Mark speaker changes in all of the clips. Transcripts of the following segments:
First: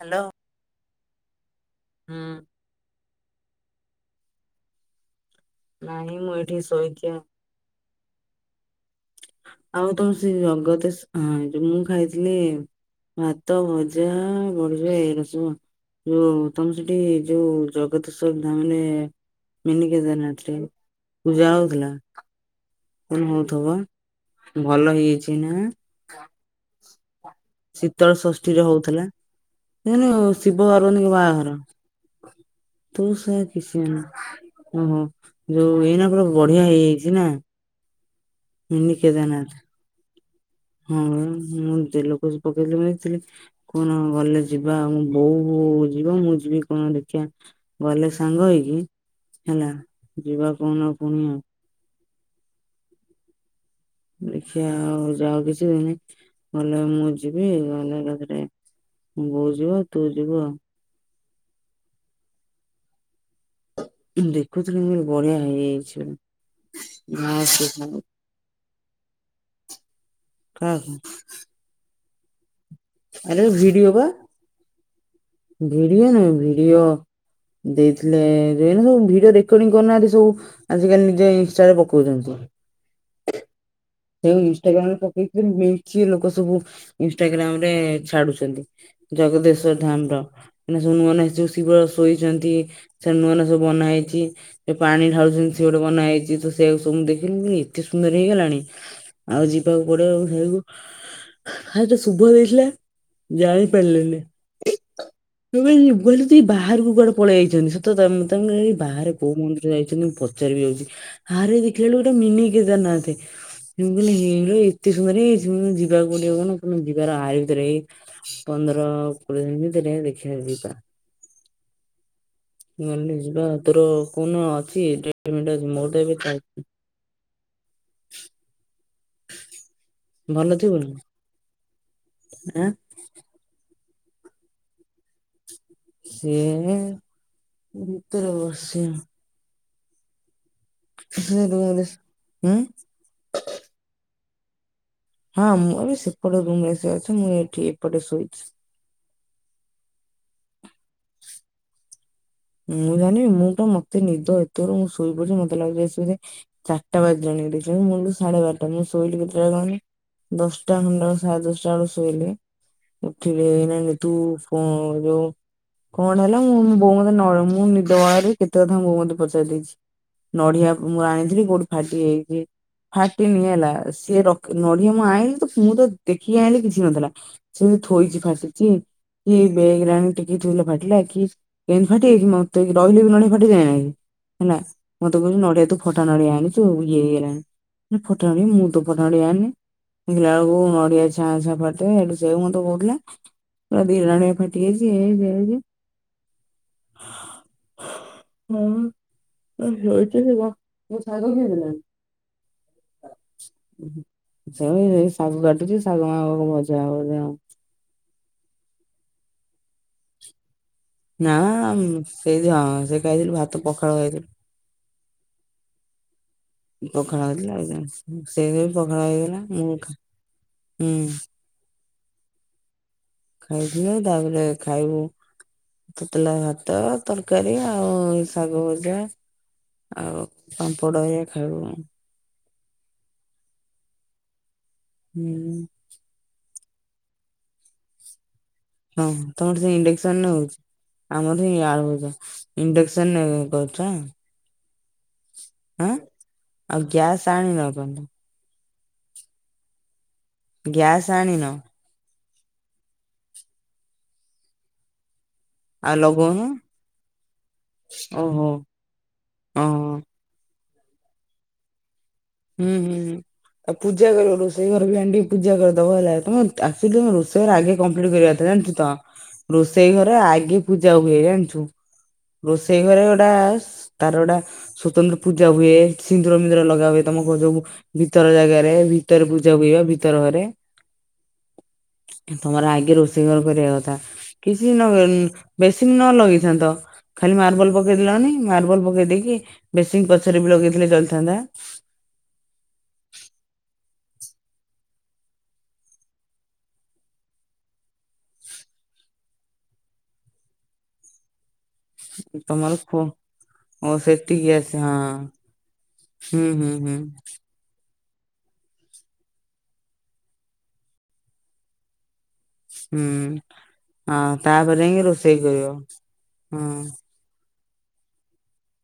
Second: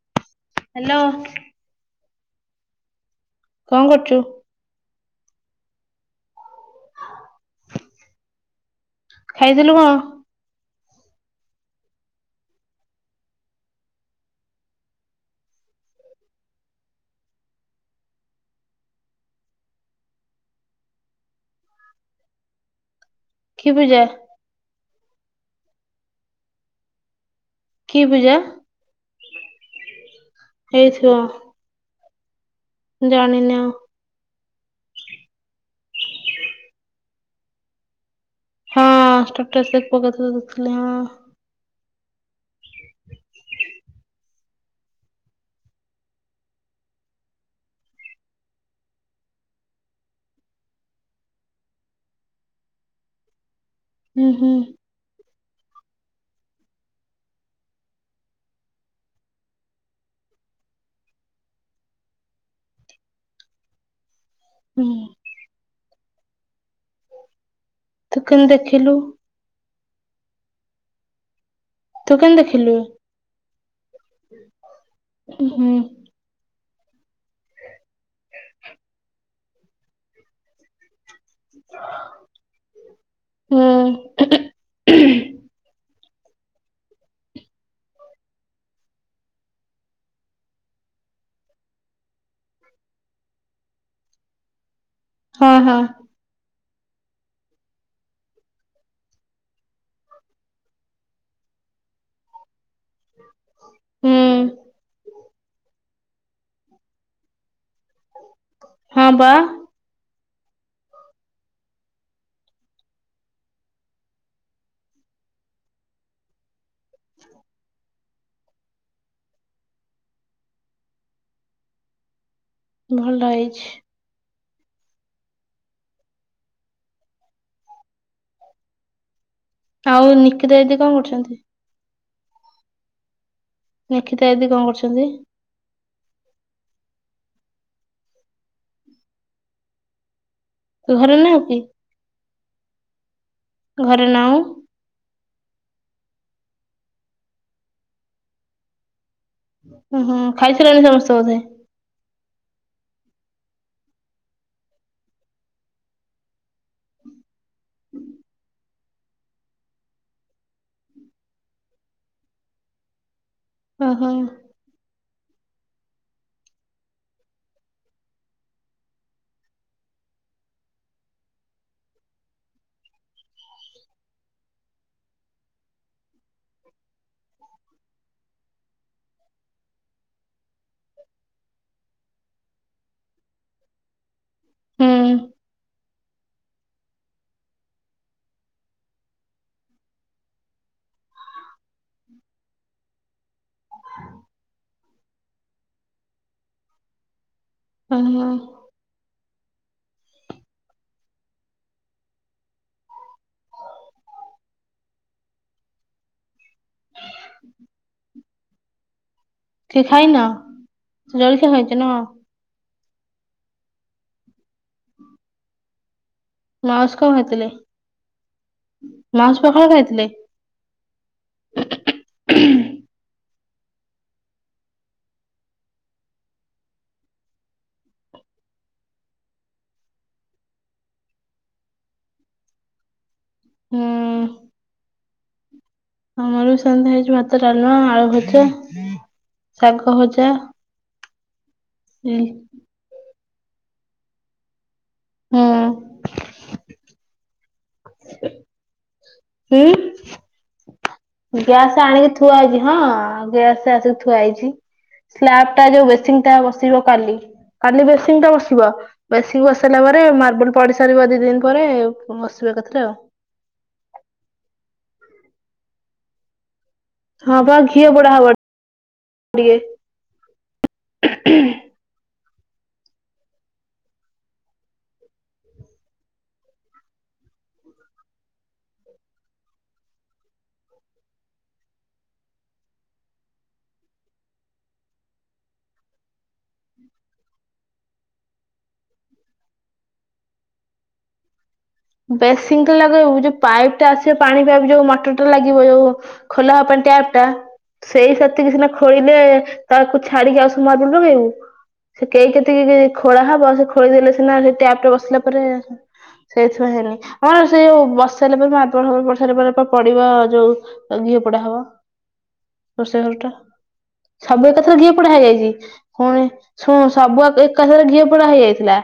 Speaker 1: Hello.
Speaker 2: Hello.
Speaker 1: ହୁଁ।
Speaker 2: କଣ କରୁଚୁ।
Speaker 1: ନାହିଁ ମୁଁ ଏଇଠି ଶୋଇକି
Speaker 2: ଖାଇଥିଲୁ କଣ?
Speaker 1: ଆଉ ତୋର ସେ ଜଗତେ ହଁ ଯୋଉ ମୁଁ ଖାଇଥିଲି ଭାତ ଭଜା ବଢ଼ିଆ ଏଇଗୁରା ସବୁ ଯଉ ତମ ସେଠି ଯୋଉ ଜଗତ ଶ୍ରଦ୍ଧା ମାନେ ମିନି କେଦାରନାଥରେ ପୂଜା ହଉଥିଲା। କଣ
Speaker 2: କି
Speaker 1: ହଉଥିବ
Speaker 2: ପୂଜା
Speaker 1: ଭଲ ହେଇଯାଇଛି ନା।
Speaker 2: କି
Speaker 1: ଶୀତଳ
Speaker 2: ପୂଜା
Speaker 1: ଷଷ୍ଠୀରେ ହଉଥିଲା ଦେଖିନ ଶିବ ପାର୍ବତୀଙ୍କର
Speaker 2: ହେଇଥିବ
Speaker 1: ବାହାଘର। [inaudible] ତୁ ସଳା
Speaker 2: ଜାଣିନି ଆଉ।
Speaker 1: କିଛି ଜାନିନୁ ଓହୋ ଯୋଉ ଏଇନା ପୁରା ବଢିଆ ହେଇଯାଇ ଚି ନା ମିନି
Speaker 2: ହଁ
Speaker 1: କେଦାରନାଥ।
Speaker 2: ଷ୍ଟାଟସ ପକେଇଥିଲୁ ଦେଖିଥିଲି
Speaker 1: ହଁ ପା ମୁଁ ସେ ଲୋକ ସବ ପକେଇଥିଲେ କୋଉ ଦିନ ଗଲେ ଯିବା ଆଉ ବୋଉ ଯିବ ମୁଁ ଯିବି କଣ ଦେଖିବା ଗଲେ ସାଙ୍ଗ ହେଇକି ହେଲା ଯିବା କଉଦିନ ପୁଣି ଆଉ।
Speaker 2: ହୁଁ ହୁଁ
Speaker 1: ଦେଖିିବା ଆଉ ଯାଉ କିଛି ଦିନ ଗଲେ ମୁଁ ଯିବି ଗଲେ ଏକାଥରେ ବୋଉ ଯିବ ତୁ ଯିବୁ ଆଉ ଦେଖୁଥିଲୁ
Speaker 2: ହୁଁ।
Speaker 1: ମ ବଢିଆ ହେଇଯାଇଛି ଜାଗା ମସ୍ତ ସାଙ୍ଗ।
Speaker 2: ତୁ କଣ ଦେଖିଲୁ।
Speaker 1: କ
Speaker 2: ତୁ କେମିତି ଦେଖି
Speaker 1: ଆରେ ଭିଡିଓ ବା
Speaker 2: ହୁଁ ହୁଁ।
Speaker 1: ଭିଡିଓ ନୁହଁ କି? ଭିଡିଓ ଦେଇଥିଲେ, ଏଇନା ସବୁ ଭିଡିଓ ରେକଡ଼ିଂ କରୁନାହାଁନ୍ତି ସବୁ ଆଜିକାଲି ଯିଏ ଇନଷ୍ଟାରେ ପକଉଚନ୍ତି ସବୁ ଯେଉଁ ଇନଷ୍ଟାଗ୍ରାମରେ ପକେଇଥିଲି କିଏ ଲୋକ ସବୁ ଇନଷ୍ଟାଗ୍ରାମରେ ଛାଡୁଛନ୍ତି, ଜଗଦେଶ ଧାମର ଯୋଉ ନୂଆ ନୂଆ ସବୁ ସେ ଯୋଉ ଶିବ ଶୋଇଚନ୍ତି, ସେ ନୂଆ ନୂଆ ସବୁ ବନା ହେଇଚି ଯୋଉ ପାଣି
Speaker 2: ହଁ
Speaker 1: ଢାଳୁଛନ୍ତି ସିଏ
Speaker 2: ହଁ
Speaker 1: ଗୋଟେ ବନା ହେଇଛି, ତ ସେୟାକୁ ସବୁ ମୁଁ ଦେଖିଲି, ମୁଁ କହିଲି ଏତେ ସୁନ୍ଦର ହେଇଗଲାଣି। ଆଉ ଯିବାକୁ ପଡିବ ଘରକୁ, କାଲି ତ ଶୁଭ ଦେଇଥିଲା। ଜାଣିପାରିଲେନି
Speaker 2: ହୁଁ
Speaker 1: ମୁଁ ଭାବିଲି ମୁଁ ଭାବିଲି ଟିକେ ବାହାରକୁ କୁଆଡେ ପଳେଇ ଆଇଚନ୍ତି ତ ତମେ ତାଙ୍କ
Speaker 2: ହଁ
Speaker 1: ବାହାରେ
Speaker 2: ବା
Speaker 1: କୋଉ ମନ୍ଦିର ଯାଇଚନ୍ତି, ମୁଁ ପଚା ପଚାରିବି ଯାଉଛି। ଆରେ ଦେଖିଲା ବେଳକୁ ଗୋଟେ ମିନି କେଦାରନାଥ। ମୁଁ କହିନି ହେଇରା ଏତେ ସୁନ୍ଦର ହେଇଯାଇଛି, ମୁଁ ଯିବାକୁ ପଡିବ କାରଣ ଯିବାର ଆରି ଭିତରେ ଏଇ ପନ୍ଦର କୋଡିଏ ଭିତରେ ଦେଖିବାକୁ ଯିବା। ଗଲେ
Speaker 2: ଭଲ
Speaker 1: ଯିବା ଆଉ।
Speaker 2: ହେଇଛି।
Speaker 1: ତୋର କୋଉନ ଅଛି। [unintelligible] ମୋର ତ ଏବେ
Speaker 2: ଆଉ
Speaker 1: ଭଲ
Speaker 2: ନିକିତା
Speaker 1: ଥିବ
Speaker 2: ଦିଦି
Speaker 1: ନା
Speaker 2: କଣ କରୁଚନ୍ତି?
Speaker 1: ଆଁ?
Speaker 2: ନିକିତା ଦିଦି କଣ କରୁଚନ୍ତି?
Speaker 1: ସିଏ ଭିତରେ ବସି ଆଉ।
Speaker 2: ଘରେ ନାହୁଁ କି?
Speaker 1: [unintelligible] ଆଁ?
Speaker 2: ଘରେ ନାହୁଁ।
Speaker 1: ହଁ ମୁଁ ଏବେ ସେପଟ ରୁମରେ ସେ ଅଛି, ମୁଁ ଏଠି ଏପଟେ ଶୋଇଛି।
Speaker 2: ହୁଁ ଖାଇସାଇଲଣି ସମସ୍ତେ ବୋଧେ।
Speaker 1: ମୁଁ ଜାଣିବିନି ମୁଁ ବା ମତେ ନିଦ ଏତରୁ ମୁଁ ଶୋଇପଡିଛି। ମତେ ଲାଗୁଛିି ଆସିକି ବୋଧେ ଚାରିଟା ବାଜିଲାଣି ବୋଲି। ମୂଳୁରୁ ସାଢେ ବାର ଟା। ମୁଁ ଶୋଇଲି କେତେଟା ବେଳେ କହନି? ଦଶଟା ଖଣ୍ଡେ ହବ ସାଢେ ଦଶଟା ବେଳକୁ ଶୋଇଲି ଉଠିଲି ଏଇନାକେ
Speaker 2: ଓହୋ
Speaker 1: ତୁ କ ଯୋଉ କଣ ହେଲା ମୁଁ ବୋଉ ମ ନଳ ମୁଁ ନିଦବାଉଳାରେ କେତେ କଥା ବୋଉ ମତେ ପଚାରି ଦେଇଛି। ନଢ଼ିଆ ମୁଁ ଆଣିଥିଲି କୋଉଠି ଫାଟି ଯାଇଚି ଫାଟିନି ହେଲା, ସିଏ ରଖି ନଢ଼ିଆ ମୁଁ ଆଇଁଲି ତ ମୁଁ ତ ଦେଖିକି ଆଇଁଲି କିଛି ନଥିଲା। ସେ ଥୋଇଛି ଫାଟିଛି, କି ବେଗରେ ଆଣି ଟେକିକି ଥୋଇଲା ଫାଟିଲା, କି କେମିତି ଫାଟିଯାଇଛି। ମତେ ରହିଲେ ବି ନଡିଆ ଫାଟିଯାଏ ନା କି ହେଲା।
Speaker 2: ହୁଁ
Speaker 1: ମତେ କହୁଛି ନଡିଆ ତୁ ଫଟା ନଡିଆ ଆଣିଚୁ ଇଏ ହେଇଗଲାଣି। ମୁଁ ଫଟା ନଡ଼ିଆ ମୁଁ ତ ଫଟା ନଡ଼ିଆ ଆଣିନି। ଦେଖିଲା ବେଳକୁ ନଡିଆ ଛାଁ ଛାଁ ଫାଟିଯାଇଛି, ସେଠୁ ସେୟା କୁ ମତେ କହୁଥିଲା କହିଲା ଦିଟା ନଡ଼ିଆ ଫାଟିଯାଇଛି, ଇଏ ହେଇଚି ସିଏ ହେଇଚି
Speaker 2: ହହୋ।
Speaker 1: ଓହ ଶୋଇଚି [unintelligible] ଶାଗ କିଏ ଦେଲାନି? ସେ ଶାଗ କାଟୁଛି ଶାଗ ମାଗ କଣ ଭଜା ହବ ବୋଧେ ଆଉ।
Speaker 2: [inaudible] କେହି ଖାଇନ?
Speaker 1: ନା
Speaker 2: ଜଳଖିଆ ଖାଇଛ ନା କଣ
Speaker 1: ସେଇଟି ହଁ ସେ ଖାଇଥିଲୁ ଭାତ ପଖାଳ ଖାଇଥିଲୁ।
Speaker 2: ମାଉସ କଣ
Speaker 1: ପଖାଳ
Speaker 2: ଖାଇଥିଲେ
Speaker 1: ହେଇଥିଲା। [unintelligible] ପଖାଳ
Speaker 2: ମାଉସ
Speaker 1: ହେଇଗଲା
Speaker 2: ପଖାଳ
Speaker 1: ମୁଁ
Speaker 2: ଖାଇଥିଲେ
Speaker 1: ହୁଁ।
Speaker 2: [inaudible]
Speaker 1: ଖାଇଥିଲୁ ତାପରେ ଖାଇବୁ ତତଲା ଭାତ, ତରକାରୀ ଆଉ ଶାଗ ଭଜା ଆଉ ପାମ୍ପଡ଼ ହେରିକା ଖାଇବୁ ଆଉ।
Speaker 2: ହୁଁ।
Speaker 1: ହୁଁ।
Speaker 2: ଆମର ବି ସେମିତି ହେଇଛି ଭାତ ଡ଼ାଲମା ଆଳୁ ଭଜା।
Speaker 1: ହଁ ତମର ସେଇ
Speaker 2: ଶାଗ
Speaker 1: ଇଣ୍ଡେକ୍ସନ
Speaker 2: ଭଜା
Speaker 1: ରେ ହଉଛି ଆମର ସେଇ ଆଳୁ ଭଜା
Speaker 2: ହୁଁ
Speaker 1: ଇଣ୍ଡେକସନ ଏ। କରୁଚ ଆଁ ଆଉ ଗ୍ୟାସ୍ ଆଣିନ। କୁହନ୍ତୁ।
Speaker 2: ହୁଁ।
Speaker 1: ଗ୍ୟାସ୍ ଆଣିନ।
Speaker 2: ଗ୍ୟାସ ଆଣିକି ଥୁଆ ହେଇଛି ହଁ ଗ୍ୟାସ ଆସିକି ଥୁଆ ହେଇଛି। ସ୍ଲାବ ଟା ଯୋଉ
Speaker 1: ଆଉ
Speaker 2: ବେଶିନ ଟା
Speaker 1: ଲଗଉନ
Speaker 2: ବସିବ କାଲି। କାଲି ବେସିନ ଟା
Speaker 1: ଓହୋ
Speaker 2: ବସିବ ବେଶୀନ ବସ ସାଇଲା
Speaker 1: ଓହୋ
Speaker 2: ପରେ ମାର୍ବଲ ପଡି ସାରିବ ଦି ଦିନ ପରେ। ବସିବ
Speaker 1: ହୁଁ
Speaker 2: ଏକାଥରେ ଆଉ
Speaker 1: ହୁଁ ହୁଁ ଆଉ ପୂଜା କରିବ ରୋଷେଇ ଘର ବି ମେନ ଟିକେ ପୂଜା କରିଦବ ହେଲା ତମ ଆକ୍ଚୁଲି ତମ
Speaker 2: ହଁ
Speaker 1: ରୋଷେଇ ଘର
Speaker 2: ବା
Speaker 1: ଆଗେ
Speaker 2: ଘିଅ ପୋଡା
Speaker 1: କମ୍ପ୍ଲିଟ
Speaker 2: ହବ
Speaker 1: କରିବା କଥା ଜାଣିଚୁ ତ।
Speaker 2: ଟିକେ।
Speaker 1: ରୋଷେଇ ଘରେ ଆଗେ ପୂଜା ହୁଏ ଜାଣିଛୁ। ରୋଷେଇ ଘରେ ଗୋଟା ତାର ଗୋଟା ସ୍ଵତନ୍ତ୍ର ପୂଜା ହୁଏ ସିନ୍ଦୁର ମିିନ୍ଦୁର ଲଗା ହୁଏ। ତମକୁ ଯୋଉ ଭିତର ଜାଗାରେ ଭିତରେ ପୂଜା ହୁଏ ଭିତର ଘରେ। ତମର ଆଗେ ରୋଷେଇ ଘର କରିବା କଥା କିଛି ନ କର ନ ବେସିନ ନ ଲଗେଇ ଥାନ୍ତ ଖାଲି ମାର୍ବଲ ପକେ ପକେଇଦେଲନି ମାର୍ବଲ ପକେଇ ଦେଇକି ବେଶୀନ ପଛରେ ବି ଲଗେଇଥିଲେ ଚଳିଥାନ୍ତା।
Speaker 2: ବେଶିନ ଟା ଲଗେଇବୁ ଯୋଉ ପାଇପ୍ ଟା ଆସିବ ପାଣି ପାଇପ ଯୋଉ ମଟର ଟା ଲାଗିବ ଯୋଉ ଖୋଲା ହବା ପାଇଁ ଟ୍ୟା ଟ୍ୟାପ ଟା ସେଇ ସେତିକି ସିନା ଖୋଳିଲେ ତାକୁ ଛାଡିକି ଆଉ ସବୁ ମାର୍ବଲ ଲଗେଇବୁ। ସେଇ କେତିକି
Speaker 1: ତମର
Speaker 2: ଯେ
Speaker 1: ଖୋ
Speaker 2: ଖୋଳା ହବ ସେ
Speaker 1: ଓ
Speaker 2: ଖୋଳି ଦେଲେ ସିନା
Speaker 1: ସେତିକି
Speaker 2: ସେ
Speaker 1: ଆସେ
Speaker 2: ଟ୍ୟାପ ଟା
Speaker 1: ହଁ
Speaker 2: ବସିଲା ପରେ ହୁଁ
Speaker 1: ହୁଁ
Speaker 2: ସେ
Speaker 1: ହୁଁ
Speaker 2: ସେଥିପାଇଁ
Speaker 1: ହୁଁ
Speaker 2: ହେଇନି ଆମର ରୋଷେଇ ହଉ ବସ ବସ ଶାଇଲା ପରେ ମାର୍ବଲ ସବୁ ପଡ଼ି ସାରିଲା ପରେ ପା ପଡିବ ଯଉ ଅ ଘିଅ ପୋଡା ହବ। ରୋଷେଇ ଘରଟା
Speaker 1: ହୁଁ। ହଁ
Speaker 2: ସବୁ ଏକାଥରେ
Speaker 1: ତାପରେ
Speaker 2: ଘିଅ
Speaker 1: ଯାଇକି
Speaker 2: ପୋଡା
Speaker 1: ରୋଷେଇ
Speaker 2: ହେଇଯାଇଛି
Speaker 1: କରିବ।
Speaker 2: ଫୁଣି ଶୁଣ
Speaker 1: ହଁ
Speaker 2: ସବୁ ଏକ ଏକାଥରେ ଘିଅ ପୋଡା ହେଇଯାଇଥିଲା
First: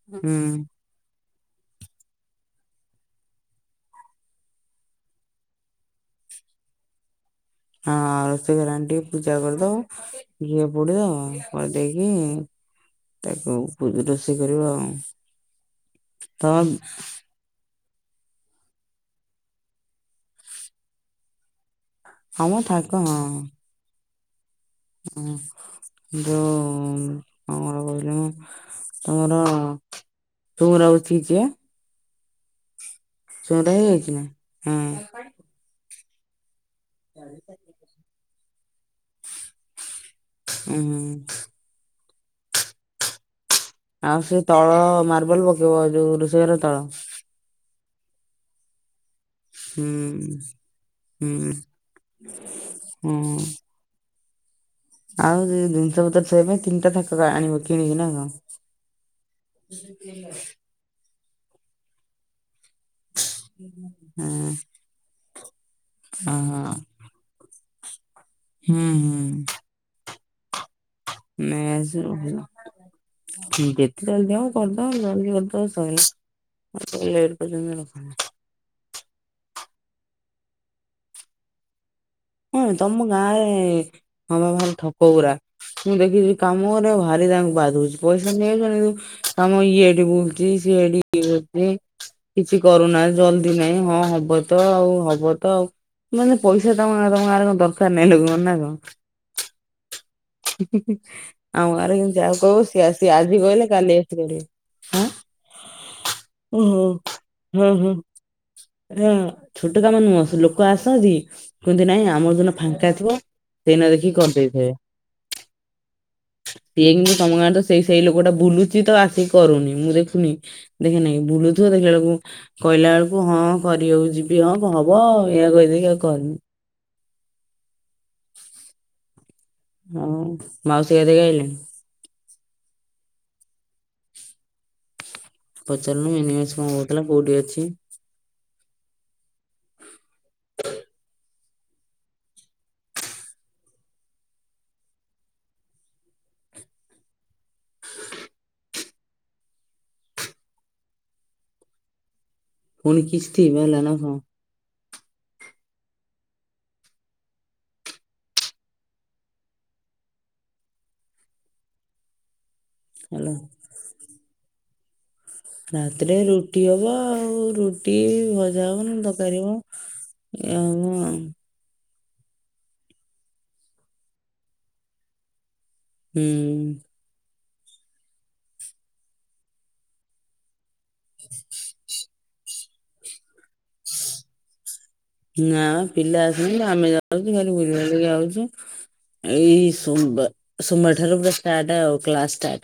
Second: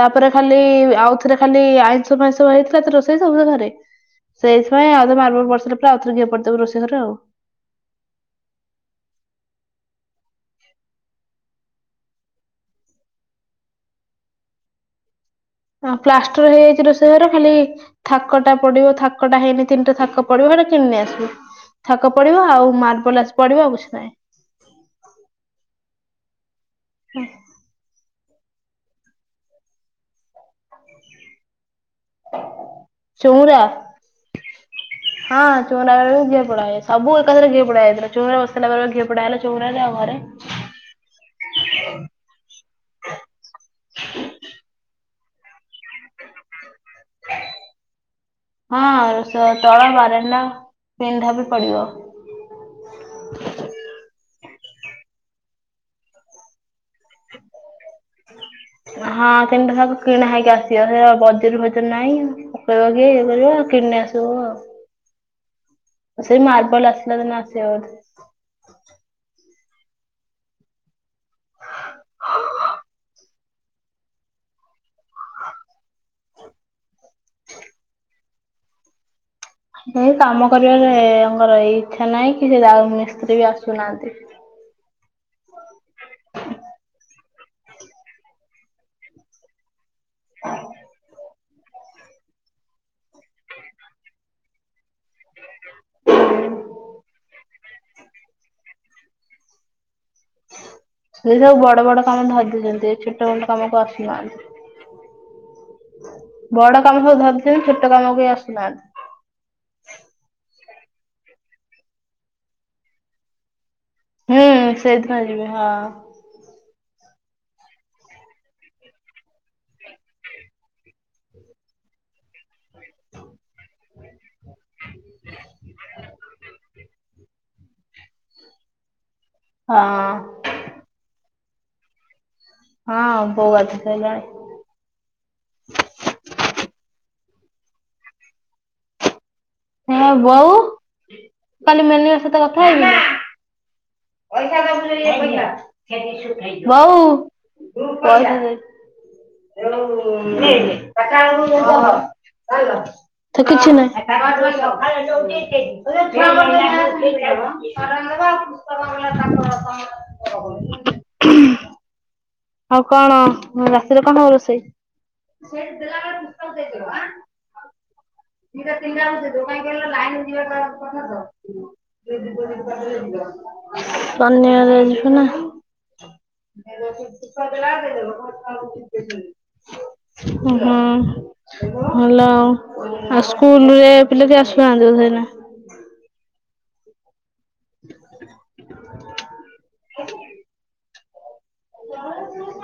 Speaker 2: ତାପରେ
Speaker 1: ହୁଁ
Speaker 2: ଖାଲି ଆଉଥରେ ଖାଲି ଆଇ ଆଇଁଷ ଫାଇଁଶ ହେଇଥିଲା ତ ରୋଷେଇ ସବୁ ସେ ଘରେ। ସେଇଥିପାଇଁ ଆଉଥରେ ମାର୍ବଲ ପଡିଲା ସାରିଲା ପରେ ଆଉଥରେ ଘିଅ ପୋଡିଦବୁ ରୋଷେଇ ଘରେ ଆଉ।
Speaker 1: ହଁ ରୋଷେଇ ଘରେ ଆଣି ଟିକେ ପୂଜା କରିଦବ ଘିଅ ପୋଡି ଦବ ପୋଡିଦେଇକି। ତାକୁ ପୂ ରୋଷେଇ କରିବ ଆଉ।
Speaker 2: ହଁ
Speaker 1: ତ
Speaker 2: ପ୍ଲାଷ୍ଟର ହେଇଯାଇଛି ରୋଷେଇ ଘର ଖାଲି। ଥାକଟା ପଡିବ ଥାକଟା ହେଇନି ତିନିଟା ଥାକ ପଡିବ ହେଟା କିଣିନେଇ ଆସିବୁ। ଥାକ
Speaker 1: ହଁ
Speaker 2: ପଡିବ
Speaker 1: ମ
Speaker 2: ଆଉ ମାର୍ବଲ ଆସି ପଡିବ ଆଉ କିଛି ନାହିଁ।
Speaker 1: ହୁଁ ଯୋଉ କଣ ଗୋଟେ କହୁଥିଲି ମୁଁ। ତମର ଚଉଁରା ହଉଚି କିଏ?
Speaker 2: ଚଉଁରା
Speaker 1: ନା? ହୁଁ
Speaker 2: ହଁ ଚଉ ଚଉରା ମୂଳ ରେ ବି ପୋଡାହୁଏ ସବୁ ଏକାଥରେ ଘିଅ ପୋଡାହେଇଥିଲା ଚଉଁରା ବସ ସାଇଲା ପରେ ପା ଘିଅ ପୋଡା ହେଲା ଚଉଁରା ଆଉ ଘରେ।
Speaker 1: ହୁଁ ହୁଁ।
Speaker 2: ଠଂଗ, ଠଙ୍ଗ
Speaker 1: ଆଉ ସେ ତଳ ମାର୍ବଲ ପକେଇବ ଯୋଉ ରୋଷେଇ ଘର ତଳ।
Speaker 2: ହଁ।
Speaker 1: ହୁଁ
Speaker 2: ତ-ତଳ ବାରେଣ୍ଡା ପିଣ୍ଡା ବି
Speaker 1: ହୁଁ।
Speaker 2: ପଡିବ।
Speaker 1: ହୁଁ ଆଉ ଯଉ ଏଇ ଜିନିଷ ପତ୍ର ଥୋଇବା ପାଇଁ। ତିନିଟା ଥାକ ଆଣିବ କିଣିକି ନା କଣ?
Speaker 2: ହଁ ତିନିଟା ସପ କିଣା ହେଇକି ଆସିବ ସେ ପା ବ ତିରୁ କତିରେ ନାଇଁ ପକେଇବ କିଏ ଇଏ କରିବ କିଣି ନେଇ ଆସିବୁ ଆଉ। ସେ ମାର୍ବଲ ଆସିଲା ଦିନ ଆସିବ ବୋଧେ।
Speaker 1: ହୁଁ ହୁଁ। ନେଇଆସିବୁ ଭଲ। ଯେତେ ଜଲଦି ହବ କରିଦବ ଜଲଦି କରିଦବ ସଇଲା। ଆଉ ତାକୁ ଲେଟ କରିକି ତମେ ରଖନି।
Speaker 2: ଏଇ, କାମ କରିବାରେ ଆଙ୍କର ଏଇ
Speaker 1: ହଁରେ, ତମ ଗାଁରେ ହଁ, ପା, ଭାରି ଠକ ଗୁରା ମୁଁ ଦେଖିଛିି କାମକରିବାକୁ ଭାରି ତାଙ୍କୁ ବାଧୁଚି ପଇସା ନେଇଯାଉଛନ୍ତି ତମ ଇଏ ଏଠି ବୁଲୁଛି ସିଏ ସେଠି ଇଏ ହେ କିଛି କରୁନାନ୍ତି ଜଲଦି ନାଇଁ ହଁ ହବ ତ ଆଉ ହବ ତ ଆଉ, ମାନେ ପଇସା ତମ, ତମ ଆଡେ କଣ ଦରକାର ନାହିଁ ଲୋକଙ୍କ ନା କଣ? ହୁଁ, ହୁଁ,
Speaker 2: ସେ ସବୁ
Speaker 1: ଆମ
Speaker 2: ବଡ
Speaker 1: ଗାଁରେ
Speaker 2: ବଡ
Speaker 1: କିନ୍ତୁ
Speaker 2: କାମ
Speaker 1: ଯାହାକୁ
Speaker 2: ଧରି
Speaker 1: କହିବୁ ସେ
Speaker 2: ଦେଇଛନ୍ତି
Speaker 1: ଆଜି
Speaker 2: ଛୋଟ
Speaker 1: ଆସି
Speaker 2: ମୋଟ
Speaker 1: କହିଲେ
Speaker 2: କାମକୁ
Speaker 1: କାଲି ଆସିକରିବେ,।
Speaker 2: ଆସୁନାହାନ୍ତି।
Speaker 1: ଆଁ।
Speaker 2: ବଡ
Speaker 1: ଓହୋଃ,
Speaker 2: କାମ ସବୁ ଧରିଛନ୍ତି
Speaker 1: ହୁଁ,
Speaker 2: ଛୋଟ କାମ କେହି ଆସୁନାହାନ୍ତି।
Speaker 1: ହୁଁ ଛୋଟ କାମ ନୁହଁ ସେ ଲୋକ ଲୋକ ଆସନ୍ତି କୁହନ୍ତି ନାଇଁ ଆମର ଯେଉଁ ଦିନ ଫାଙ୍କା ଥିବ ସେଇଦିନ ଦେଖିକି
Speaker 2: ହୁଁ
Speaker 1: କରିଦେଇଥିବେ।
Speaker 2: ସେଇଦିନ ଯିବି ହଁ।
Speaker 1: ଏଇନେ ତମ ଗାଁରେ ସେଇ ସେଇ ଲୋକଟା ବୁଲୁଛି ତ ଆସିକି କରୁନି ମୁଁ ଦେଖୁନି ଦେଖେନାକି ବୁଲୁଥିବ ଦେଖ ସେତେବେଳକୁ କହିଲା ବେଳକୁ ହଁ କରିବାକୁ ଯିବି ହଁ ହବ ଏଇଆ କହି ଦେଇକି ଆଉ କରିନି। ହଁ ମାଉସୀ ଗାଧେଇକି ଆଇଲେଣି?
Speaker 2: ହଁ ବୋଉ ଗାଧେଇ ସାଇଲେଣି।
Speaker 1: ପଚାରୁନୁ ମିନିମେସ କଣ କହୁଥିଲା କୋଉଠି ଅଛି?
Speaker 2: ହେ ବୋଉ କାଲି ମେନିଙ୍କ ସହିତ କଥା ହେଇଥିଲୁ? ବୋଉ। ପଇସା ଦେ
Speaker 1: ପୁଣି
Speaker 2: ତ
Speaker 1: କିସ୍ତି
Speaker 2: କିଛି
Speaker 1: ବାହାରିଲା
Speaker 2: ନାହିଁ।
Speaker 1: ନା କଣ
Speaker 2: ଟିକେ ଟିକେ [inaudible]
Speaker 1: [inaudible]
Speaker 2: ଆଉ କଣ
Speaker 1: ହେଲା?
Speaker 2: ରାତିରେ କଣ ହବ ରୋଷେଇ? ସେଇଠି ଦେଲା
Speaker 1: ରାତିରେ
Speaker 2: ବେଳକୁ ପୁସ୍ତକ
Speaker 1: ରୁଟି
Speaker 2: ଦେଇ ଦେବୁ
Speaker 1: ହବ
Speaker 2: ହାଁ,
Speaker 1: ଆଉ ରୁଟି ଭଜା
Speaker 2: ଦିଟା
Speaker 1: ହବ ନହେଲେ
Speaker 2: ତିନଟା ବେଳକୁ
Speaker 1: ତରକାରୀ
Speaker 2: ଦେଇଦେବୁ
Speaker 1: ହବ।
Speaker 2: କାହିଁକି କହିଲ ଲାଇନ ତିନି
Speaker 1: ଏଇଆ
Speaker 2: ହଜାର
Speaker 1: ହବ
Speaker 2: ପଠା
Speaker 1: ଆଉ
Speaker 2: ତ ଶନିବାରେ ଯିବୁ ନା? ହୁଁ। ହୁଁ ଭଲ ଆଉ, ଆଉ ସ୍କୁଲ ରେ ପିଲା କିଏ ଆସୁ ନାହାନ୍ତି।
Speaker 1: ନା ପିଲା ଆସେନି କିନ୍ତୁ ଆମେ ଯାଉ ଯାଉଛୁ ଖାଲି ବୁଲା ବୁଲି କରି ଆଉଛୁ। ଏଇ ସୋମବାର ସୋମବାର ଠାରୁ ପୁରା ଷ୍ଟାର୍ଟ ଆଉ କ୍ଲାସ ଷ୍ଟାର୍ଟ।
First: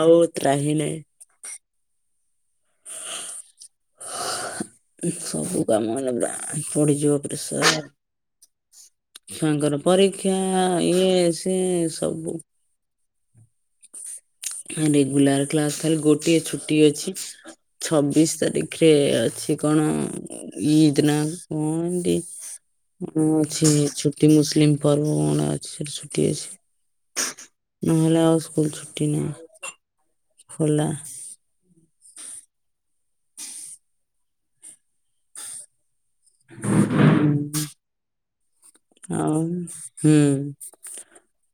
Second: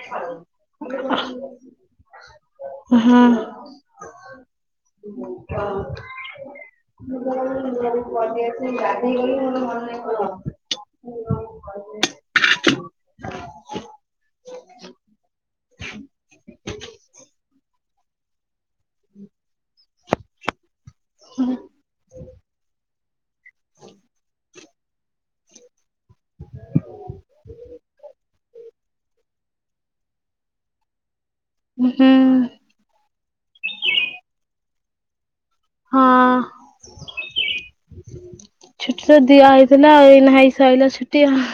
Speaker 1: ଆଉ ତ୍ରାହି ନାହିଁ
Speaker 2: ହୁଁ।
Speaker 1: ହ ସବୁ କାମ ହେଲା ପୁରା ପଡିଯିବ ପ୍ରେସର ଛୁଆଙ୍କର ପ ପରୀକ୍ଷା ଇଏ ସିଏ ସବୁ
Speaker 2: [inaudible]
Speaker 1: ରେଗୁଲାର କ୍ଲାସ ଖାଲି ଗୋଟିଏ ଛୁ ଟିଅଛି ଛବିଶ ତାରିଖରେ ଅଛି। କଣ ଇଦ ନା କଣ ଏମିତି ଅଛି ଛୁଟି ମୁସଲିମ ପର୍ବ କଣ ଅଛି ଛୁ ଟି ଅଛି ନହେଲେ ଆଉ ସ୍କୁଲ ଛୁଟି ନାହିଁ। ଖୋଲା।
Speaker 2: ହୁଁ। ହଁ
Speaker 1: ହୁଁ।
Speaker 2: ଛୁଟି ତ ଦିଆ ହେଇଥିଲା
Speaker 1: ହୁଁ
Speaker 2: ଏଇ ନାଇଁ ସରିଲା ଛୁଟି ଆଉ।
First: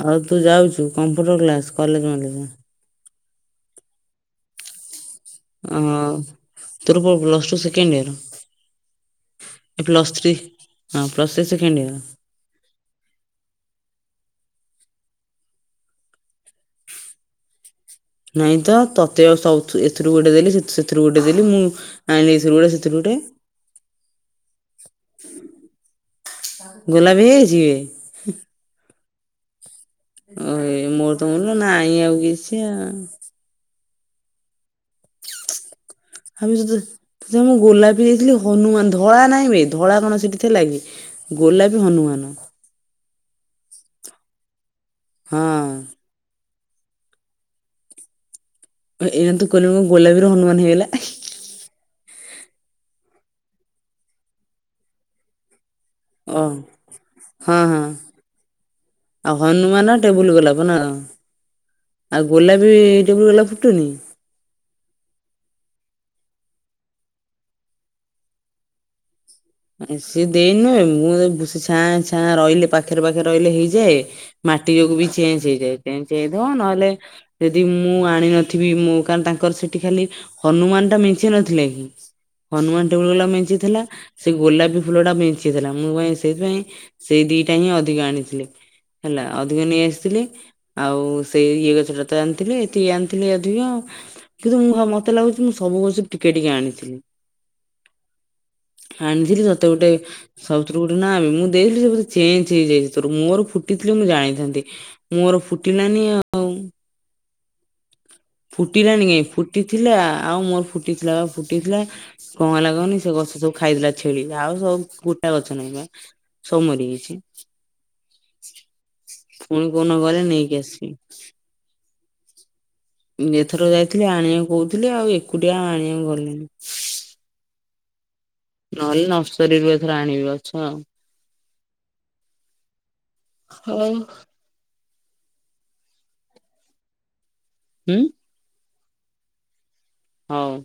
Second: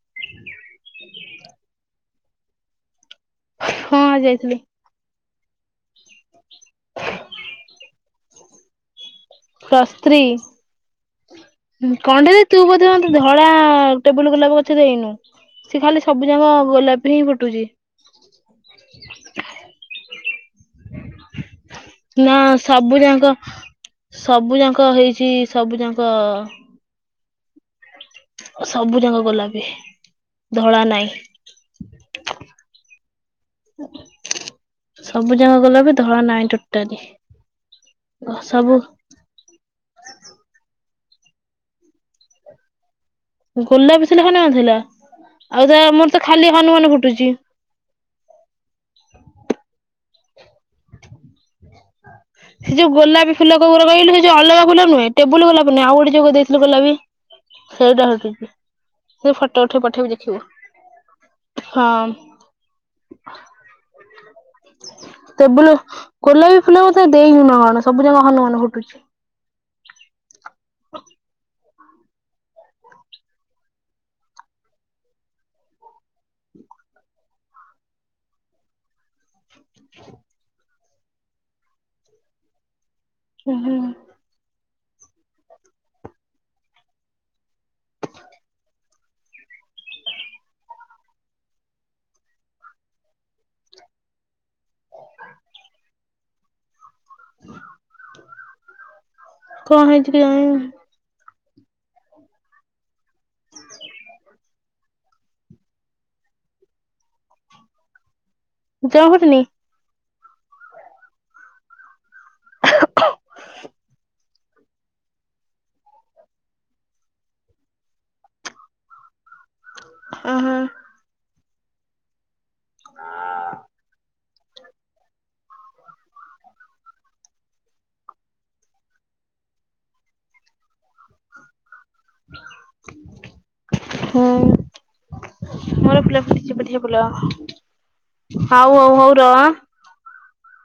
Speaker 1: ଆଉ ତୁ ଯାଉଛୁ କମ୍ପ୍ୟୁଟର କ୍ଲାସ କଲେଜ ମ
Speaker 2: ହଁ ଯାଇଥିଲି।
Speaker 1: ହଁ ତୋର କଣ plus two second year?
Speaker 2: Plus three.
Speaker 1: ହଁ ପ୍ଲସ ଥ୍ରୀ ସେକେଣ୍ଡ ଇୟର
Speaker 2: କଣ ଟା ଯେ ତୁ ବୋଧେ ମୋତେ ଧଳା ଟେବୁଲ ଗୋଲାପ ଗଛ ଦେଇନୁ ସେ ଖାଲି ସବୁ ଯାଙ୍କ ଗୋଲାପି ହିଁ ଫୁଟୁଚି।
Speaker 1: ନାଇଁ ତ ତତେ ସବୁଥୁ ଏଥିରୁ ଗୋଟେ ଦେଲି ସେଥି ସେଥିରୁ ଗୋଟେ ଦେଲି ମୁଁ ଆଇଁଲି
Speaker 2: ନା
Speaker 1: ଏଥୁରୁ ଗୋଟେ
Speaker 2: ସବୁ
Speaker 1: ସେଥିରୁ ଗୋଟେ।
Speaker 2: ଯାକ ସବୁ ଯାଙ୍କ ହେଇଛି ସବୁ ଯାଙ୍କ
Speaker 1: ନେଇଯାଇଚି କିବେ?
Speaker 2: ସବୁ ଯାଙ୍କ ଗୋଲାପି
Speaker 1: ଓ ହେଇ ମୋର ତ ମୁଳୁରୁ ନାହିଁ ଆଉ କିଛି ଆଉ
Speaker 2: ସବୁ ଯାକା ଗୋଲାପି
Speaker 1: ଆବେ ସେଥିରେ ତତେ ମୁଁ ଗୋଲାପୀ ଦେଇଥିଲି
Speaker 2: ସବୁ
Speaker 1: ହନୁମାନ ଧଳା ନାହିଁ ବେ ଧଳା କଣ ସେଠି ଥିଲା କି? ଗୋଲାପୀ ହନୁମାନ
Speaker 2: ଗୋଲାପି ସିଲଖ ନଥିଲା
Speaker 1: ହଁ
Speaker 2: ଆଉ ତା ମୋର ତ ଖାଲି ହନୁମାନ ଫୁଟୁଚି।
Speaker 1: ଏଁ ଏନା ତୁ କହିଲୁଣୁ ଗୋଲାପି ରୁ ହନୁମାନ ହେଇଗଲା।
Speaker 2: ସେ ଯୋଉ ଗୋଲାପି ଫୁଲ କୋଉ ଗୁରା କହିଲୁ ହେଇ ଜୋଉ ଅଲଗା ଫୁଲ ନୁହେଁ ଟେବଲୁ ଗୋଲାପ ମାନେ ଆଉ ଗୋଟେ ଯ‌ଉ
Speaker 1: ଓ
Speaker 2: ଦେଇଥିଲୁ ଗଲାପି
Speaker 1: ହଁ ହଁ
Speaker 2: ସେଇଟା ହଉଚି।
Speaker 1: ଆଉ ହନୁମାନ ଟେବୁଲୁ ଗୋଲାପ ନା?
Speaker 2: ହଁ
Speaker 1: ଆଉ ଗୋଲାପୀ ଟେବୁଲ୍ ଗୋଲାପ ଫୁଟୁନି?
Speaker 2: ଟେବୁଲୁ ଗୋଲାପୀ ଫୁଲ ମୋତେ ଦେଇନୁ ନା କଣ ସବୁ ଯାକ ହନୁମାନନୁ ଫୁଟୁଚି।
Speaker 1: ସି ଦେଇ ନୁହେଁ ମୁଁ ଛାଁ ଛାଁ ରହିଲେ ପାଖରେ ପାଖରେ ରହିଲେ ହେଇଯାଏ ମାଟି ଯୋଗୁ ବି ଚେଞ୍ଚ୍ ହେଇଯାଏ ଚେଞ୍ଚ୍ ହେଇଥବ ନହେଲେ ଯଦି ମୁଁ ଆଣି ନଥିବି ମୁଁ କାନ୍ ତାଙ୍କର୍ ସେଠି ଖାଲି ହନୁମାନ୍ ଟା ମେଞ୍ଚେ ନଥିଲାକି? ହନୁମାନ ଟେବୁଲ୍ ଗଲାପ
Speaker 2: ହୁଁ
Speaker 1: ମେଞ୍ଚେ
Speaker 2: ହୁଁ
Speaker 1: ଥିଲା। ସେ ଗୋଲାପୀ ଫୁଲ ଟା ମେଞ୍ଚେଥିଲା ମୁଁ ପାଇଁ ସେଇଥିପାଇଁ ସେଇ ଦିଟା ହିଁ ଅଧିକ ଆଣିଥିଲି। ହେଲା ଅଧିକ ନେଇ ଆସିଥିଲି ଆଉ ସେଇ ଇଏ ଗଛ ଟା ତ ଆଣିଥିଲି ଏତିକି ଆଣିଥିଲି ଅଧିକ। କିନ୍ତୁ ମୁଁ ଭ ମତେ ଲାଗୁଛି ମୁଁ ସବୁ ଗଛ ରୁ ଟିକେ ଟିକେ ଆଣିଥିଲି। ଆଣିଥିଲି ତତେ
Speaker 2: କଣ
Speaker 1: ଗୋଟେ
Speaker 2: ହେଇଛି କେଜାଣି
Speaker 1: ସବୁଥିରୁ ଗୋଟେ ନାବେ ମୁଁ ଦେଇଥିଲି ସେ ଚେଞ୍ଚ୍ ହେଇଯାଇ ଥୁରୁ ମୋର ଫୁଟିଥିଲି ମୁଁ ଜାଣିଥାନ୍ତି ମୋର ଫୁଟିଲାନି ଆଉ ଫୁଟିଲାଣି
Speaker 2: ଜମା
Speaker 1: କାଇଁ
Speaker 2: ଫୁଟିନି
Speaker 1: ଫୁଟିଥିଲା ଆଉ ମୋର ଫୁଟିଥିଲା ବା ଫୁଟିଥିଲା କଣ ହେଲା କହନି ସେ ଗଛ ସବୁ ଖାଇଥିଲା ଛେଳି ଆଉ ସବୁ ଗଛ ନାଇଁ ବା ସବୁ ମରିଯାଇଚି। ପୁଣି କୋଉଦିନ ଗଲେ
Speaker 2: ଅହ
Speaker 1: ନେଇକି ଆସିବି। ଏଥର ଯାଇଥିଲି ଆଣିବାକୁ କହୁଥିଲି ଆଉ ଏକୁଟିଆ ଆଣିବାକୁ ଗଲିନି। ନହେଲେ ନର୍ସରୀରୁ ଏଥର ଆଣିବି ଗଛ ଆଉ। ହଁ।
Speaker 2: ହୁଁ ମୋର ଫୁଲ ଫୁଟିଚି ବଢିଆ ଫୁଲ
Speaker 1: ହୁଁ
Speaker 2: ହଉ ହଉ ହଉ ର ଆଁ
Speaker 1: ହଉ।